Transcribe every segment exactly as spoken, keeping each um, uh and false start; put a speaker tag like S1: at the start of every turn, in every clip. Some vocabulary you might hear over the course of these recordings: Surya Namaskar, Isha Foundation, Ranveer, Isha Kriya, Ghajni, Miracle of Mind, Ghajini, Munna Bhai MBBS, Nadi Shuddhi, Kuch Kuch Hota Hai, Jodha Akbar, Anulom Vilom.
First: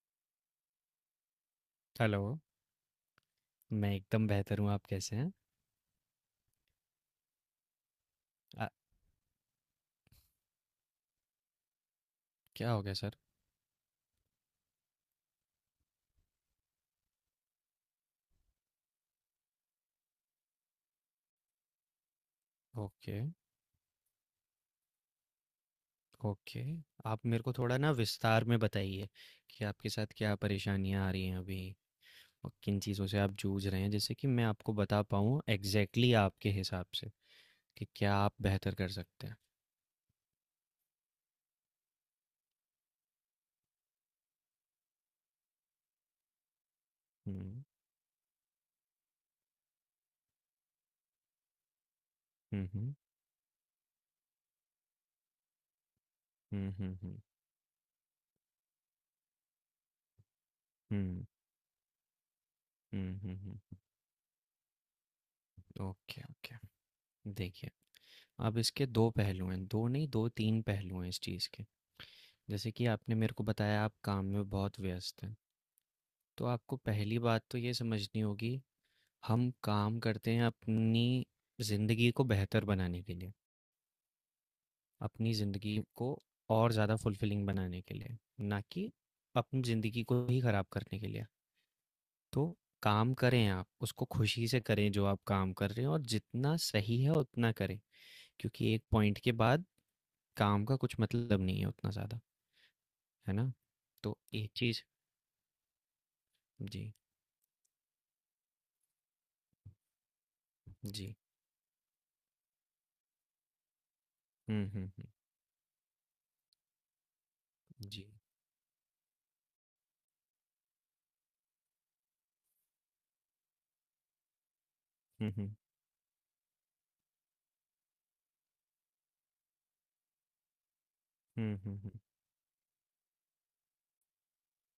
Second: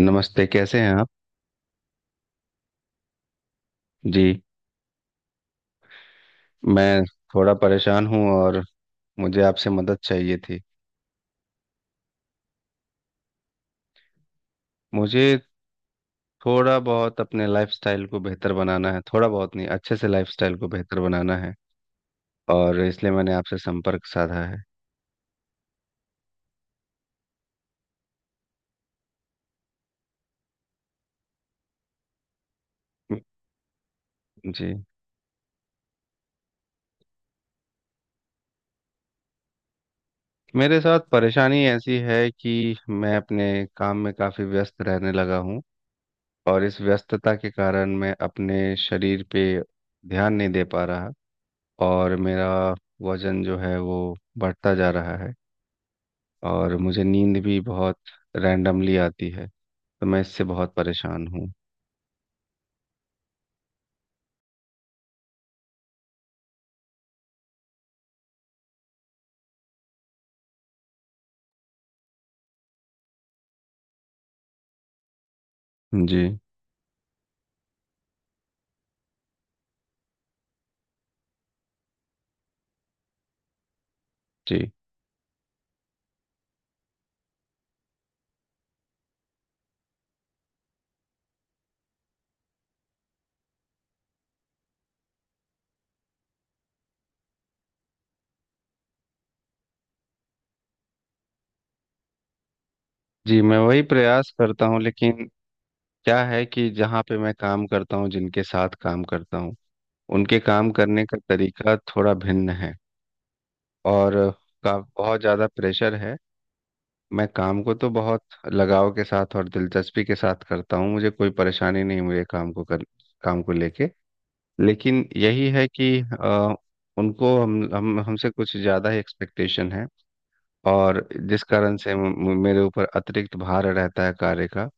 S1: नमस्ते, कैसे हैं आप?
S2: हेलो, मैं
S1: जी,
S2: एकदम बेहतर हूँ, आप कैसे हैं?
S1: मैं थोड़ा परेशान हूँ, और
S2: अ,
S1: मुझे आपसे मदद चाहिए थी।
S2: क्या हो गया सर?
S1: मुझे थोड़ा बहुत अपने लाइफस्टाइल को बेहतर बनाना है, थोड़ा बहुत नहीं, अच्छे से लाइफस्टाइल को बेहतर बनाना है, और इसलिए
S2: ओके,
S1: मैंने आपसे संपर्क साधा है।
S2: ओके। आप मेरे को थोड़ा ना विस्तार में बताइए कि आपके साथ क्या परेशानियाँ आ रही हैं अभी और किन चीज़ों से आप जूझ रहे हैं, जिससे कि मैं आपको
S1: जी।
S2: बता पाऊँ एग्ज़ैक्टली आपके हिसाब से कि क्या आप बेहतर कर सकते हैं।
S1: मेरे साथ परेशानी ऐसी है कि मैं अपने काम में काफ़ी व्यस्त रहने लगा हूँ, और इस व्यस्तता
S2: हुँ,
S1: के कारण मैं अपने शरीर पे ध्यान नहीं दे पा रहा, और मेरा
S2: हुँ, हुँ।
S1: वजन जो है वो बढ़ता जा रहा है,
S2: हुँ,
S1: और
S2: हुँ,
S1: मुझे
S2: हुँ।
S1: नींद भी बहुत रैंडमली आती है। तो मैं इससे बहुत
S2: हुँ,
S1: परेशान हूँ।
S2: हुँ, हुँ, हुँ। Okay, okay. देखिए, अब इसके दो पहलू हैं, दो नहीं दो तीन पहलू हैं इस चीज़ के। जैसे कि आपने मेरे को बताया आप काम में बहुत व्यस्त हैं।
S1: जी,
S2: तो आपको पहली बात तो ये समझनी होगी, हम काम करते हैं अपनी ज़िंदगी को बेहतर बनाने के लिए,
S1: जी,
S2: अपनी ज़िंदगी को और ज़्यादा फुलफिलिंग बनाने के लिए, ना कि अपनी ज़िंदगी को ही ख़राब करने के लिए। तो काम करें आप, उसको खुशी से करें जो आप काम कर रहे हैं और जितना सही है उतना करें, क्योंकि एक पॉइंट के बाद काम का कुछ मतलब नहीं है उतना ज़्यादा, है
S1: जी,
S2: ना?
S1: मैं वही
S2: तो
S1: प्रयास
S2: एक
S1: करता हूँ,
S2: चीज़।
S1: लेकिन क्या है कि
S2: जी,
S1: जहाँ पे मैं काम करता हूँ, जिनके साथ काम करता हूँ, उनके काम करने
S2: जी।
S1: का तरीका थोड़ा भिन्न है, और
S2: हुँ,
S1: का
S2: हुँ, हुँ।
S1: बहुत ज़्यादा प्रेशर है। मैं काम को तो
S2: जी।
S1: बहुत लगाव के साथ और दिलचस्पी के साथ करता हूँ, मुझे कोई परेशानी नहीं है मेरे काम को, कर काम को लेके। लेकिन
S2: हुँ,
S1: यही
S2: हुँ।
S1: है कि अ, उनको हम हम हमसे कुछ ज़्यादा ही एक्सपेक्टेशन है, और जिस
S2: हुँ,
S1: कारण
S2: हुँ, हुँ।
S1: से म- म- मेरे ऊपर अतिरिक्त भार रहता है कार्य का।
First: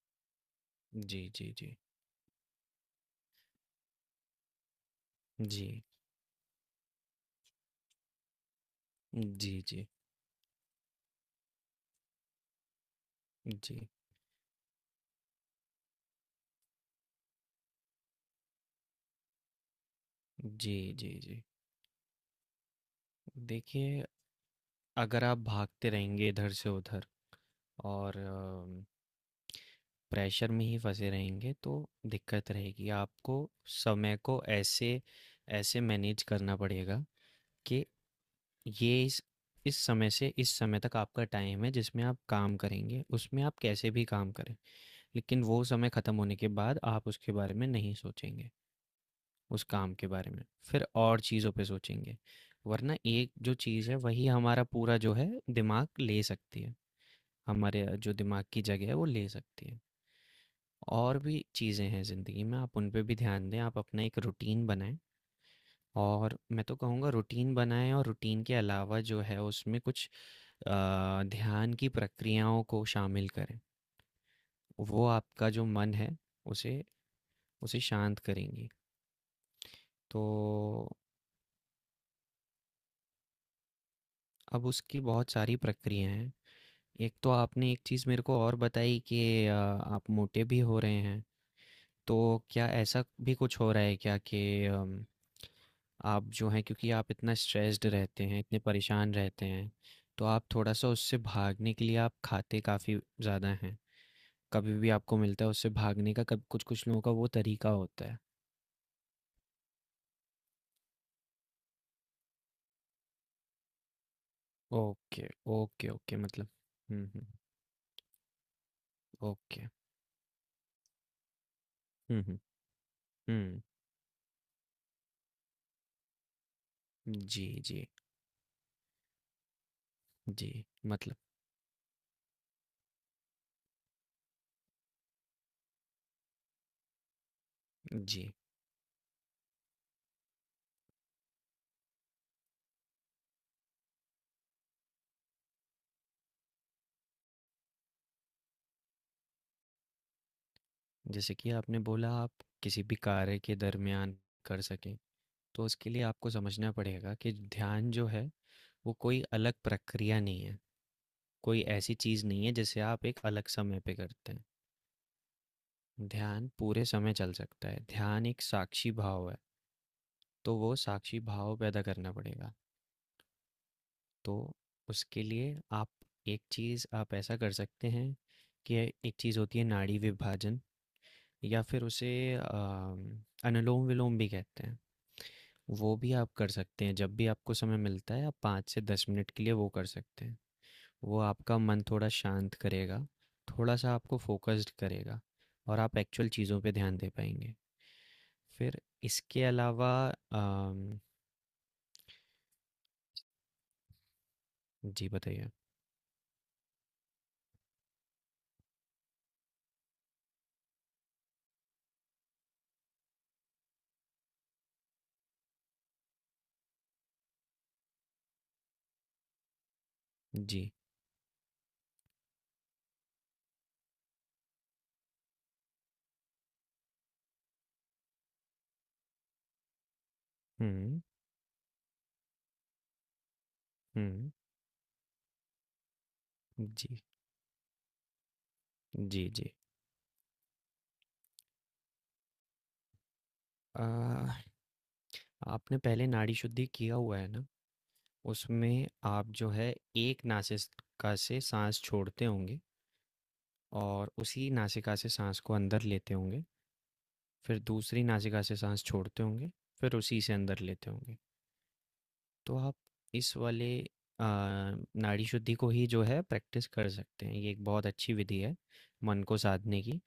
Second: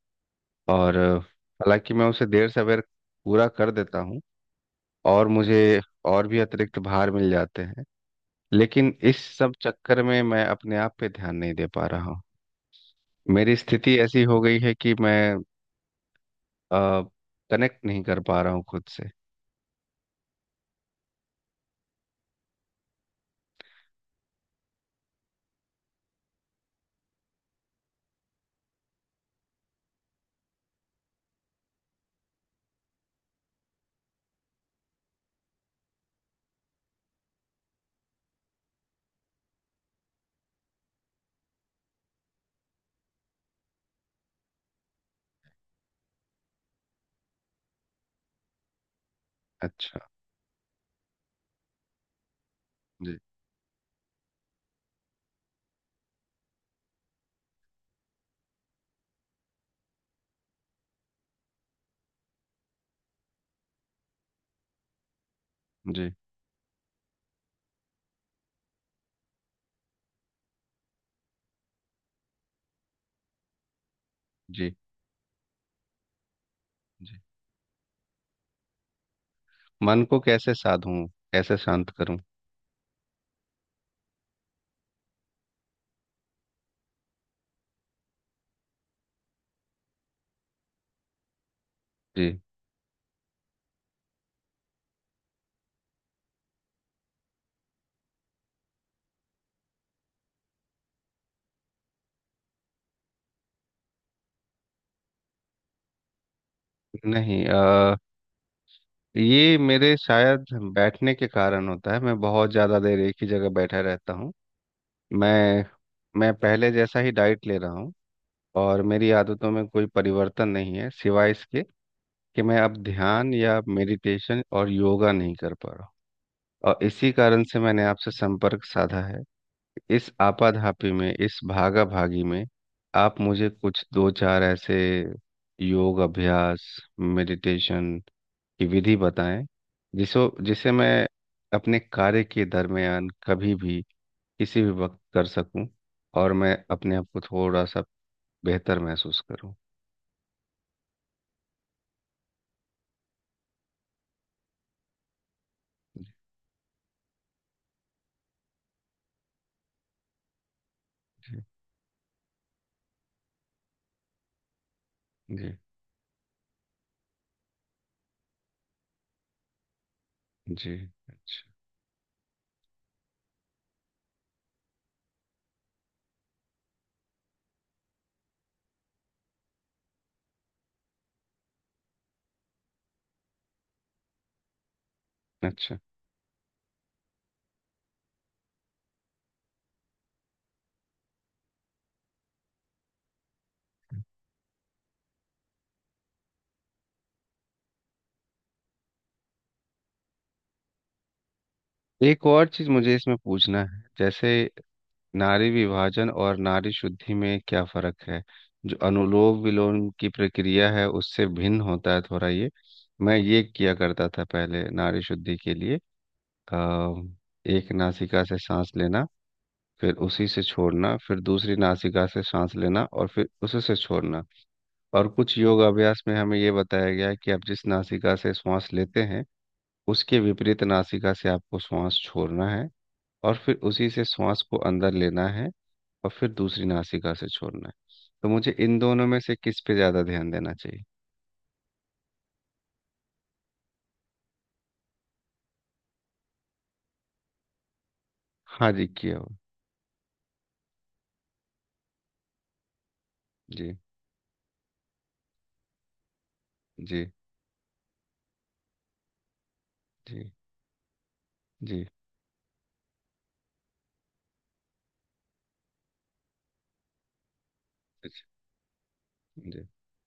S1: और अ,
S2: जी, जी, जी।
S1: हालांकि मैं उसे देर सवेर पूरा कर देता हूँ, और मुझे
S2: जी,
S1: और भी अतिरिक्त भार मिल जाते हैं, लेकिन इस
S2: जी,
S1: सब
S2: जी,
S1: चक्कर में मैं अपने आप पे ध्यान नहीं दे पा रहा हूँ। मेरी
S2: जी,
S1: स्थिति ऐसी हो गई है कि मैं कनेक्ट नहीं कर पा रहा हूँ खुद से।
S2: जी, जी, जी। देखिए, अगर आप भागते रहेंगे इधर से उधर और अम, प्रेशर में ही फँसे रहेंगे तो दिक्कत रहेगी। आपको समय को ऐसे ऐसे मैनेज करना पड़ेगा कि ये इस इस समय से इस समय तक आपका टाइम है जिसमें आप काम करेंगे, उसमें आप कैसे भी काम करें। लेकिन वो समय ख़त्म होने के बाद आप उसके बारे में नहीं सोचेंगे। उस काम
S1: अच्छा।
S2: के बारे में फिर और चीज़ों पे सोचेंगे। वरना
S1: जी,
S2: एक जो चीज़ है वही हमारा पूरा जो है दिमाग ले सकती है, हमारे जो दिमाग की जगह है वो ले सकती है। और भी चीज़ें हैं ज़िंदगी में, आप उन पे भी ध्यान दें। आप अपना एक रूटीन बनाएं,
S1: जी,
S2: और मैं तो कहूँगा रूटीन बनाएं और रूटीन के अलावा जो है उसमें कुछ अ, ध्यान की प्रक्रियाओं को शामिल करें।
S1: जी,
S2: वो आपका जो मन है उसे
S1: जी।
S2: उसे शांत करेंगी।
S1: मन को कैसे
S2: तो
S1: साधूं? कैसे शांत करूं?
S2: अब उसकी बहुत सारी प्रक्रियाएं हैं। एक तो आपने एक चीज़ मेरे को और बताई कि अ, आप मोटे भी हो रहे हैं।
S1: जी,
S2: तो क्या ऐसा भी कुछ हो रहा है क्या कि अम, आप जो हैं, क्योंकि आप इतना स्ट्रेस्ड रहते हैं, इतने परेशान रहते हैं तो आप थोड़ा सा उससे भागने के लिए आप खाते काफ़ी ज़्यादा हैं? कभी भी आपको मिलता है उससे भागने का, कभी कुछ कुछ लोगों का वो
S1: नहीं।
S2: तरीका
S1: आ,
S2: होता है।
S1: ये मेरे शायद बैठने के कारण होता है, मैं बहुत ज़्यादा देर एक ही जगह बैठा रहता हूँ।
S2: ओके
S1: मैं
S2: ओके ओके।
S1: मैं
S2: मतलब,
S1: पहले जैसा
S2: हम्म
S1: ही
S2: हम्म।
S1: डाइट ले रहा हूँ, और मेरी आदतों में
S2: ओके।
S1: कोई परिवर्तन नहीं है, सिवाय इसके
S2: हम्म हम्म
S1: कि मैं अब ध्यान या
S2: हम्म।
S1: मेडिटेशन और योगा नहीं कर पा रहा हूँ। और इसी कारण
S2: जी
S1: से मैंने
S2: जी
S1: आपसे संपर्क साधा है, इस
S2: जी।
S1: आपाधापी में,
S2: मतलब।
S1: इस भागा भागी में। आप मुझे कुछ दो चार ऐसे योग अभ्यास, मेडिटेशन
S2: जी।
S1: की विधि बताएं, जिसो जिसे मैं अपने कार्य के दरमियान कभी भी, किसी भी वक्त कर सकूं, और मैं अपने आप को थोड़ा सा बेहतर महसूस करूं।
S2: जैसे कि आपने बोला आप किसी भी कार्य के दरमियान कर सकें, तो उसके लिए आपको समझना पड़ेगा कि ध्यान जो है वो कोई अलग प्रक्रिया नहीं है।
S1: जी,
S2: कोई ऐसी चीज़ नहीं है जिसे आप एक अलग समय पे करते
S1: जी,
S2: हैं। ध्यान पूरे समय चल सकता है, ध्यान एक साक्षी भाव है। तो
S1: जी।
S2: वो साक्षी
S1: अच्छा,
S2: भाव पैदा करना पड़ेगा। तो उसके लिए आप, एक चीज़ आप ऐसा कर सकते हैं कि एक चीज़ होती है नाड़ी विभाजन, या फिर उसे अम, अनुलोम विलोम भी कहते हैं।
S1: अच्छा।
S2: वो भी आप कर सकते हैं। जब भी आपको समय मिलता है आप पाँच से दस मिनट के लिए वो कर सकते हैं। वो आपका मन थोड़ा शांत करेगा, थोड़ा सा आपको फोकस्ड करेगा और आप एक्चुअल चीज़ों पे ध्यान दे पाएंगे। फिर इसके अलावा अम,
S1: एक और चीज़ मुझे इसमें पूछना है, जैसे,
S2: जी
S1: नारी
S2: बताइए।
S1: विभाजन और नारी शुद्धि में क्या फर्क है? जो अनुलोम विलोम की प्रक्रिया है, उससे भिन्न होता है थोड़ा ये। मैं ये किया करता था पहले नारी शुद्धि के लिए। आ, एक नासिका से सांस लेना, फिर उसी से
S2: जी।
S1: छोड़ना, फिर दूसरी नासिका से सांस लेना, और फिर उसी से छोड़ना। और कुछ योग अभ्यास में हमें ये बताया गया है कि आप जिस नासिका से श्वास लेते हैं, उसके विपरीत
S2: हम्म
S1: नासिका से आपको श्वास छोड़ना है, और फिर उसी से
S2: हम्म।
S1: श्वास को अंदर लेना है, और फिर दूसरी
S2: जी
S1: नासिका से छोड़ना है। तो मुझे इन दोनों में
S2: जी
S1: से
S2: जी।
S1: किस पे ज़्यादा ध्यान देना चाहिए?
S2: आ, आपने पहले नाड़ी शुद्धि किया हुआ है ना।
S1: हाँ जी,
S2: उसमें
S1: किया
S2: आप
S1: हुआ।
S2: जो है एक नासिका से सांस छोड़ते होंगे,
S1: जी।
S2: और उसी नासिका से सांस को अंदर लेते होंगे,
S1: जी,
S2: फिर दूसरी नासिका से सांस छोड़ते होंगे, फिर उसी
S1: जी,
S2: से अंदर लेते होंगे।
S1: जी,
S2: तो आप इस वाले आ, नाड़ी शुद्धि को ही जो है प्रैक्टिस कर सकते हैं। ये एक बहुत अच्छी
S1: अच्छा।
S2: विधि है मन को
S1: जी,
S2: साधने की।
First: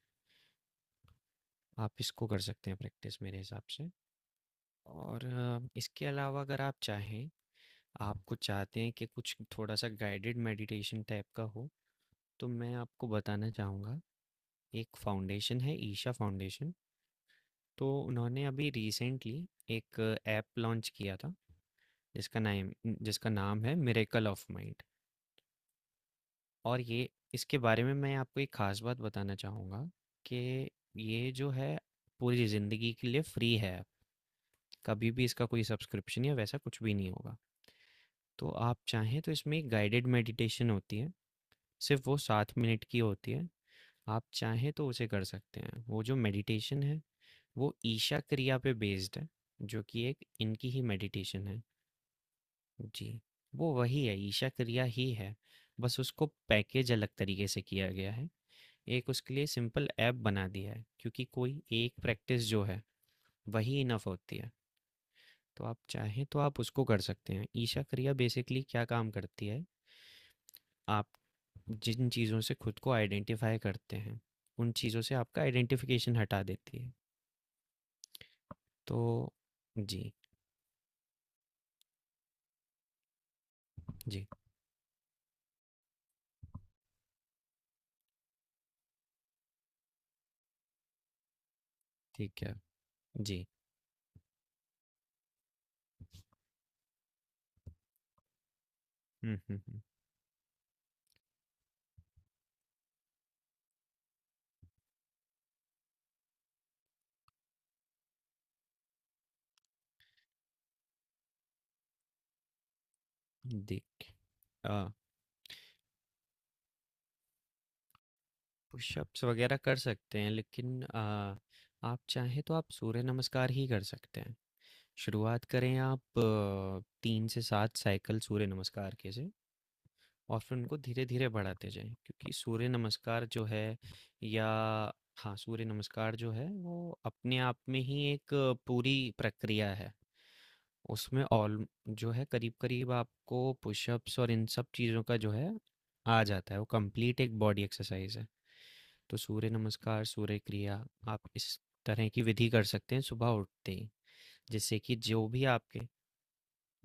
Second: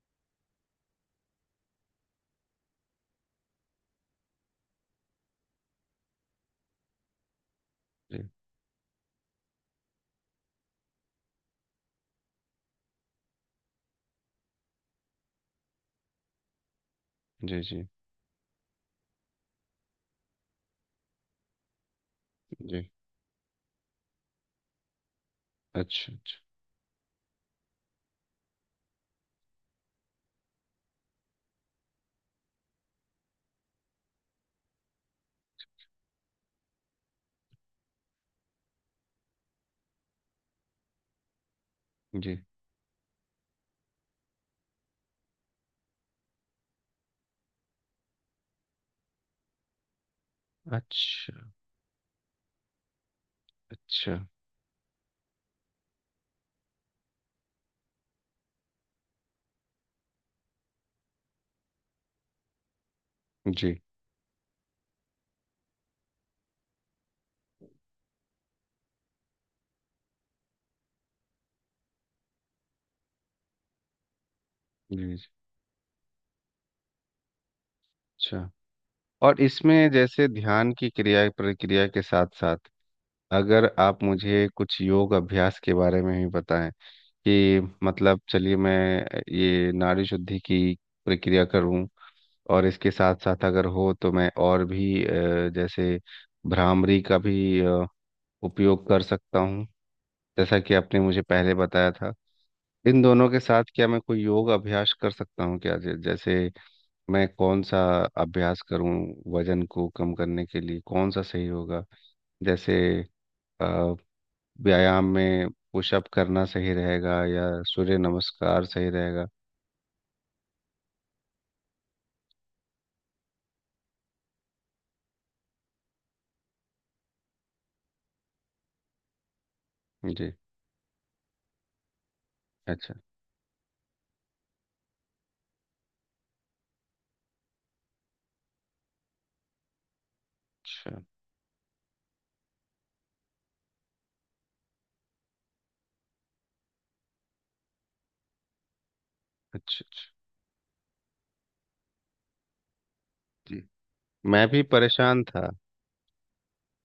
S2: आप इसको कर सकते हैं प्रैक्टिस, मेरे हिसाब से। और आ, इसके अलावा अगर आप चाहें,
S1: जी,
S2: आपको चाहते हैं कि कुछ थोड़ा सा गाइडेड मेडिटेशन टाइप का हो, तो मैं आपको बताना चाहूँगा, एक फाउंडेशन है ईशा फाउंडेशन।
S1: जी, जी,
S2: तो उन्होंने अभी रिसेंटली एक ऐप लॉन्च किया था, जिसका नाम
S1: जी।
S2: जिसका नाम है मिरेकल ऑफ माइंड।
S1: अच्छा, अच्छा।
S2: और ये, इसके बारे में मैं आपको एक ख़ास बात बताना चाहूँगा कि ये जो है, पूरी ज़िंदगी के लिए फ्री है, कभी भी इसका कोई सब्सक्रिप्शन या वैसा कुछ भी नहीं होगा। तो आप चाहें तो इसमें एक गाइडेड मेडिटेशन होती है, सिर्फ़ वो
S1: जी।
S2: सात मिनट की होती है, आप चाहें तो उसे कर सकते हैं। वो जो मेडिटेशन है, वो ईशा क्रिया पे बेस्ड है, जो कि एक इनकी ही मेडिटेशन
S1: अच्छा,
S2: है। जी। वो वही
S1: अच्छा।
S2: है, ईशा क्रिया ही है। बस उसको पैकेज अलग तरीके से किया गया है, एक उसके लिए सिंपल ऐप बना दिया है, क्योंकि कोई एक प्रैक्टिस जो है
S1: जी,
S2: वही इनफ होती है। तो आप चाहें तो आप उसको कर सकते हैं। ईशा क्रिया बेसिकली क्या काम करती है? आप जिन चीज़ों से खुद को आइडेंटिफाई करते हैं उन
S1: जी,
S2: चीज़ों से
S1: जी,
S2: आपका आइडेंटिफिकेशन हटा देती है।
S1: अच्छा।
S2: तो
S1: और इसमें
S2: जी
S1: जैसे ध्यान की क्रिया प्रक्रिया के साथ साथ, अगर आप
S2: जी।
S1: मुझे कुछ योग अभ्यास के बारे में भी बताएं, कि मतलब, चलिए, मैं ये नाड़ी शुद्धि की प्रक्रिया करूं,
S2: ठीक है।
S1: और इसके साथ साथ
S2: जी।
S1: अगर हो तो मैं और भी अ, जैसे भ्रामरी का भी अ, उपयोग कर
S2: हुँ,
S1: सकता
S2: हुँ,
S1: हूँ,
S2: हुँ।
S1: जैसा कि आपने मुझे पहले बताया था। इन दोनों के साथ क्या मैं कोई योग अभ्यास कर सकता हूँ क्या, जै- जैसे मैं कौन सा अभ्यास करूँ? वजन को कम करने के लिए कौन सा सही होगा? जैसे, अ,
S2: देखिए, अ,
S1: व्यायाम में पुशअप करना सही रहेगा या सूर्य नमस्कार सही
S2: पुशअप्स
S1: रहेगा?
S2: वगैरह कर सकते हैं, लेकिन अ, आप चाहें तो आप सूर्य नमस्कार ही कर सकते हैं। शुरुआत करें आप अ, तीन से सात साइकिल सूर्य नमस्कार के से,
S1: जी।
S2: और फिर उनको धीरे-धीरे बढ़ाते जाएँ, क्योंकि सूर्य
S1: अच्छा,
S2: नमस्कार जो है, या हाँ, सूर्य नमस्कार जो है वो अपने आप में ही एक पूरी प्रक्रिया है।
S1: अच्छा,
S2: उसमें ऑल जो है करीब-करीब आपको पुशअप्स और इन सब चीज़ों का जो है, आ जाता है, वो कंप्लीट एक बॉडी एक्सरसाइज़ है। तो सूर्य
S1: अच्छा, अच्छा।
S2: नमस्कार, सूर्य क्रिया, आप इस तरह की विधि कर सकते हैं सुबह
S1: जी।
S2: उठते ही,
S1: मैं भी
S2: जिससे कि
S1: परेशान
S2: जो भी
S1: था
S2: आपके।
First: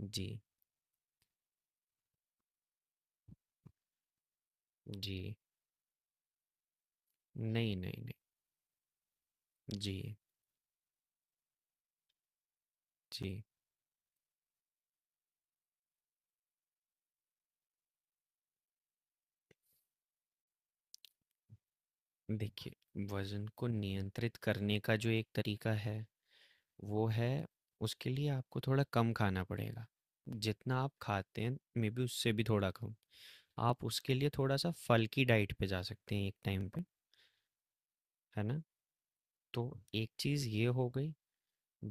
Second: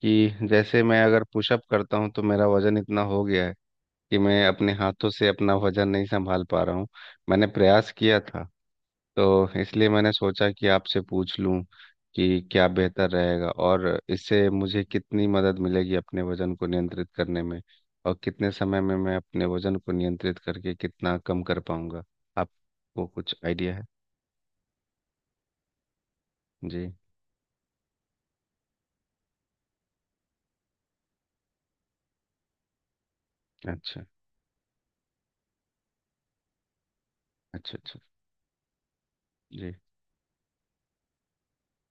S2: जी,
S1: कि जैसे, मैं अगर पुशअप करता हूँ तो मेरा वजन इतना हो गया है कि मैं अपने हाथों से
S2: जी।
S1: अपना वजन नहीं संभाल पा रहा हूँ। मैंने
S2: नहीं,
S1: प्रयास
S2: नहीं,
S1: किया
S2: नहीं।
S1: था। तो इसलिए मैंने
S2: जी,
S1: सोचा कि आपसे पूछ लूँ कि क्या बेहतर
S2: जी।
S1: रहेगा, और इससे मुझे कितनी मदद मिलेगी अपने वजन को नियंत्रित करने में, और कितने समय में मैं अपने वजन को नियंत्रित करके कितना कम कर पाऊंगा।
S2: देखिए,
S1: आपको कुछ
S2: वज़न को
S1: आइडिया है?
S2: नियंत्रित करने का जो एक तरीका है
S1: जी।
S2: वो है, उसके लिए आपको थोड़ा कम खाना पड़ेगा, जितना आप खाते हैं मे बी उससे भी थोड़ा कम। आप
S1: अच्छा,
S2: उसके लिए थोड़ा सा फल की डाइट पे जा सकते हैं एक टाइम पे,
S1: अच्छा, अच्छा।
S2: है ना? तो
S1: जी,
S2: एक चीज़ ये हो गई।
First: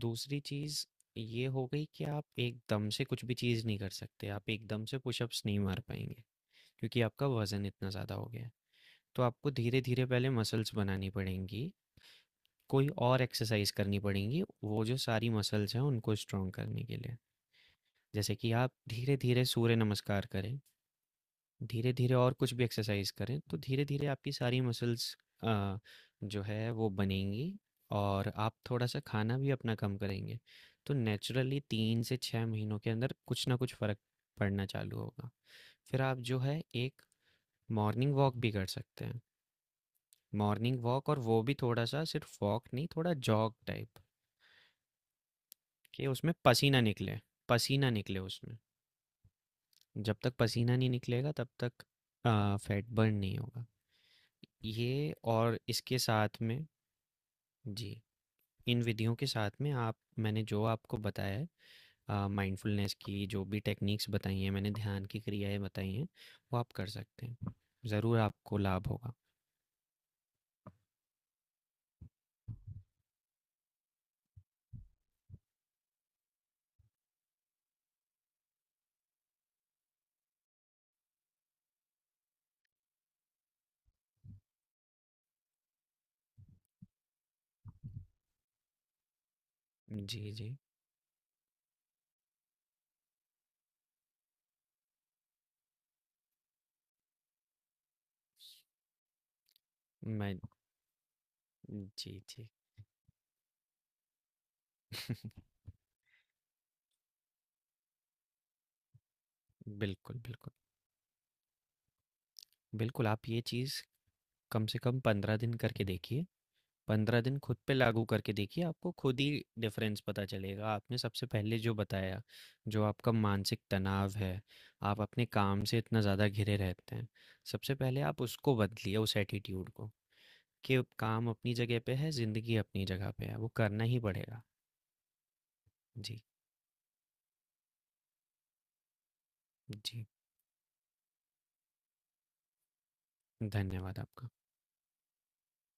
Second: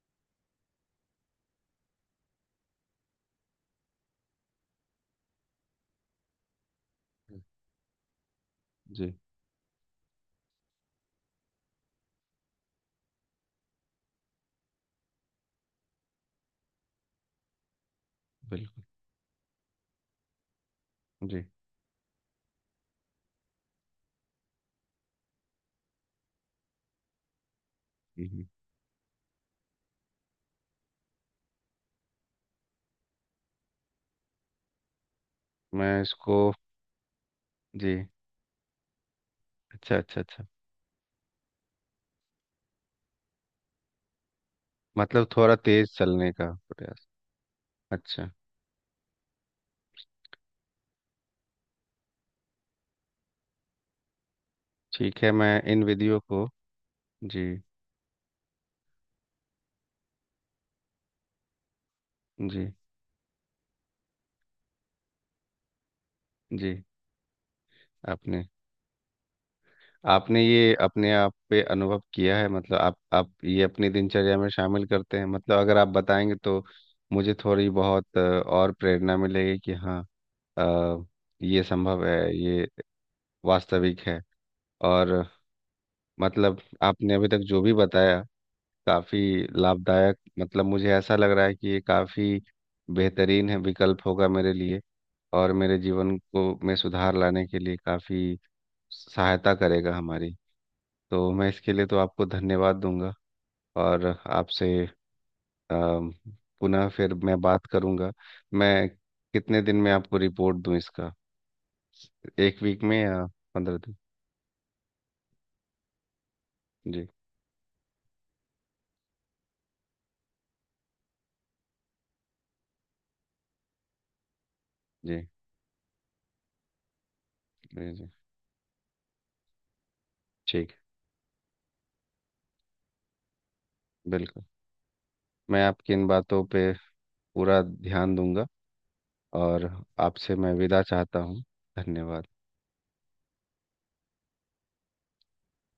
S2: दूसरी चीज़ ये हो गई कि आप एकदम से कुछ भी चीज़ नहीं कर सकते, आप एकदम से पुशअप्स नहीं मार पाएंगे, क्योंकि आपका वज़न इतना ज़्यादा हो गया है।
S1: जी।
S2: तो आपको धीरे धीरे पहले मसल्स बनानी पड़ेंगी, कोई और एक्सरसाइज करनी पड़ेंगी वो जो सारी मसल्स हैं उनको स्ट्रॉन्ग करने के लिए। जैसे कि आप
S1: बिल्कुल।
S2: धीरे-धीरे सूर्य नमस्कार करें,
S1: जी।
S2: धीरे-धीरे और कुछ भी एक्सरसाइज़ करें, तो धीरे-धीरे आपकी सारी मसल्स अ, जो है वो बनेंगी,
S1: हम्म,
S2: और
S1: हम्म।
S2: आप थोड़ा-सा खाना भी अपना कम करेंगे। तो नेचुरली तीन से छह महीनों के अंदर कुछ ना कुछ फ़र्क पड़ना चालू होगा।
S1: मैं
S2: फिर आप जो
S1: इसको।
S2: है एक
S1: जी।
S2: मॉर्निंग वॉक भी कर सकते हैं।
S1: अच्छा, अच्छा, अच्छा।
S2: मॉर्निंग वॉक, और वो भी थोड़ा-सा सिर्फ वॉक नहीं, थोड़ा जॉग टाइप,
S1: मतलब थोड़ा तेज
S2: कि
S1: चलने
S2: उसमें
S1: का
S2: पसीना
S1: प्रयास।
S2: निकले, पसीना निकले
S1: अच्छा।
S2: उसमें। जब तक पसीना नहीं निकलेगा तब तक फैट बर्न नहीं होगा। ये
S1: ठीक है, मैं
S2: और
S1: इन
S2: इसके
S1: विधियों
S2: साथ
S1: को।
S2: में
S1: जी,
S2: जी, इन विधियों के साथ में आप, मैंने जो आपको बताया है,
S1: जी,
S2: माइंडफुलनेस की जो भी टेक्निक्स बताई हैं मैंने, ध्यान की क्रियाएं बताई हैं, वो आप
S1: जी।
S2: कर सकते हैं, ज़रूर
S1: आपने
S2: आपको लाभ होगा।
S1: आपने ये अपने आप पे अनुभव किया है? मतलब आप आप ये अपनी दिनचर्या में शामिल करते हैं? मतलब अगर आप बताएंगे तो मुझे थोड़ी बहुत अ, और प्रेरणा मिलेगी, कि हाँ, अ, ये संभव है, ये वास्तविक है। और मतलब आपने अभी तक जो भी बताया, काफी लाभदायक,
S2: जी जी।
S1: मतलब मुझे ऐसा लग रहा है कि ये काफी बेहतरीन है, विकल्प होगा मेरे लिए, और मेरे जीवन को में सुधार लाने के लिए काफी सहायता करेगा हमारी।
S2: मैं,
S1: तो मैं इसके लिए तो
S2: जी
S1: आपको
S2: जी,
S1: धन्यवाद दूंगा, और आपसे अम, पुनः फिर मैं बात करूंगा। मैं कितने दिन में आपको
S2: बिल्कुल बिल्कुल।
S1: रिपोर्ट दूं इसका? एक वीक में
S2: बिल्कुल
S1: या
S2: आप ये चीज़
S1: पंद्रह दिन?
S2: कम से कम पंद्रह दिन करके देखिए,
S1: जी,
S2: पंद्रह दिन खुद पे लागू करके देखिए, आपको खुद ही डिफरेंस पता चलेगा। आपने सबसे पहले जो बताया, जो आपका मानसिक तनाव है, आप अपने
S1: जी,
S2: काम से इतना ज़्यादा घिरे रहते हैं, सबसे
S1: जी,
S2: पहले
S1: जी।
S2: आप उसको बदलिए, उस एटीट्यूड को,
S1: ठीक।
S2: कि काम अपनी जगह पे है, ज़िंदगी अपनी जगह पे है, वो करना ही पड़ेगा।
S1: बिल्कुल। मैं आपकी इन
S2: जी
S1: बातों पे पूरा ध्यान दूंगा, और
S2: जी।
S1: आपसे मैं विदा चाहता हूँ। धन्यवाद।
S2: धन्यवाद आपका।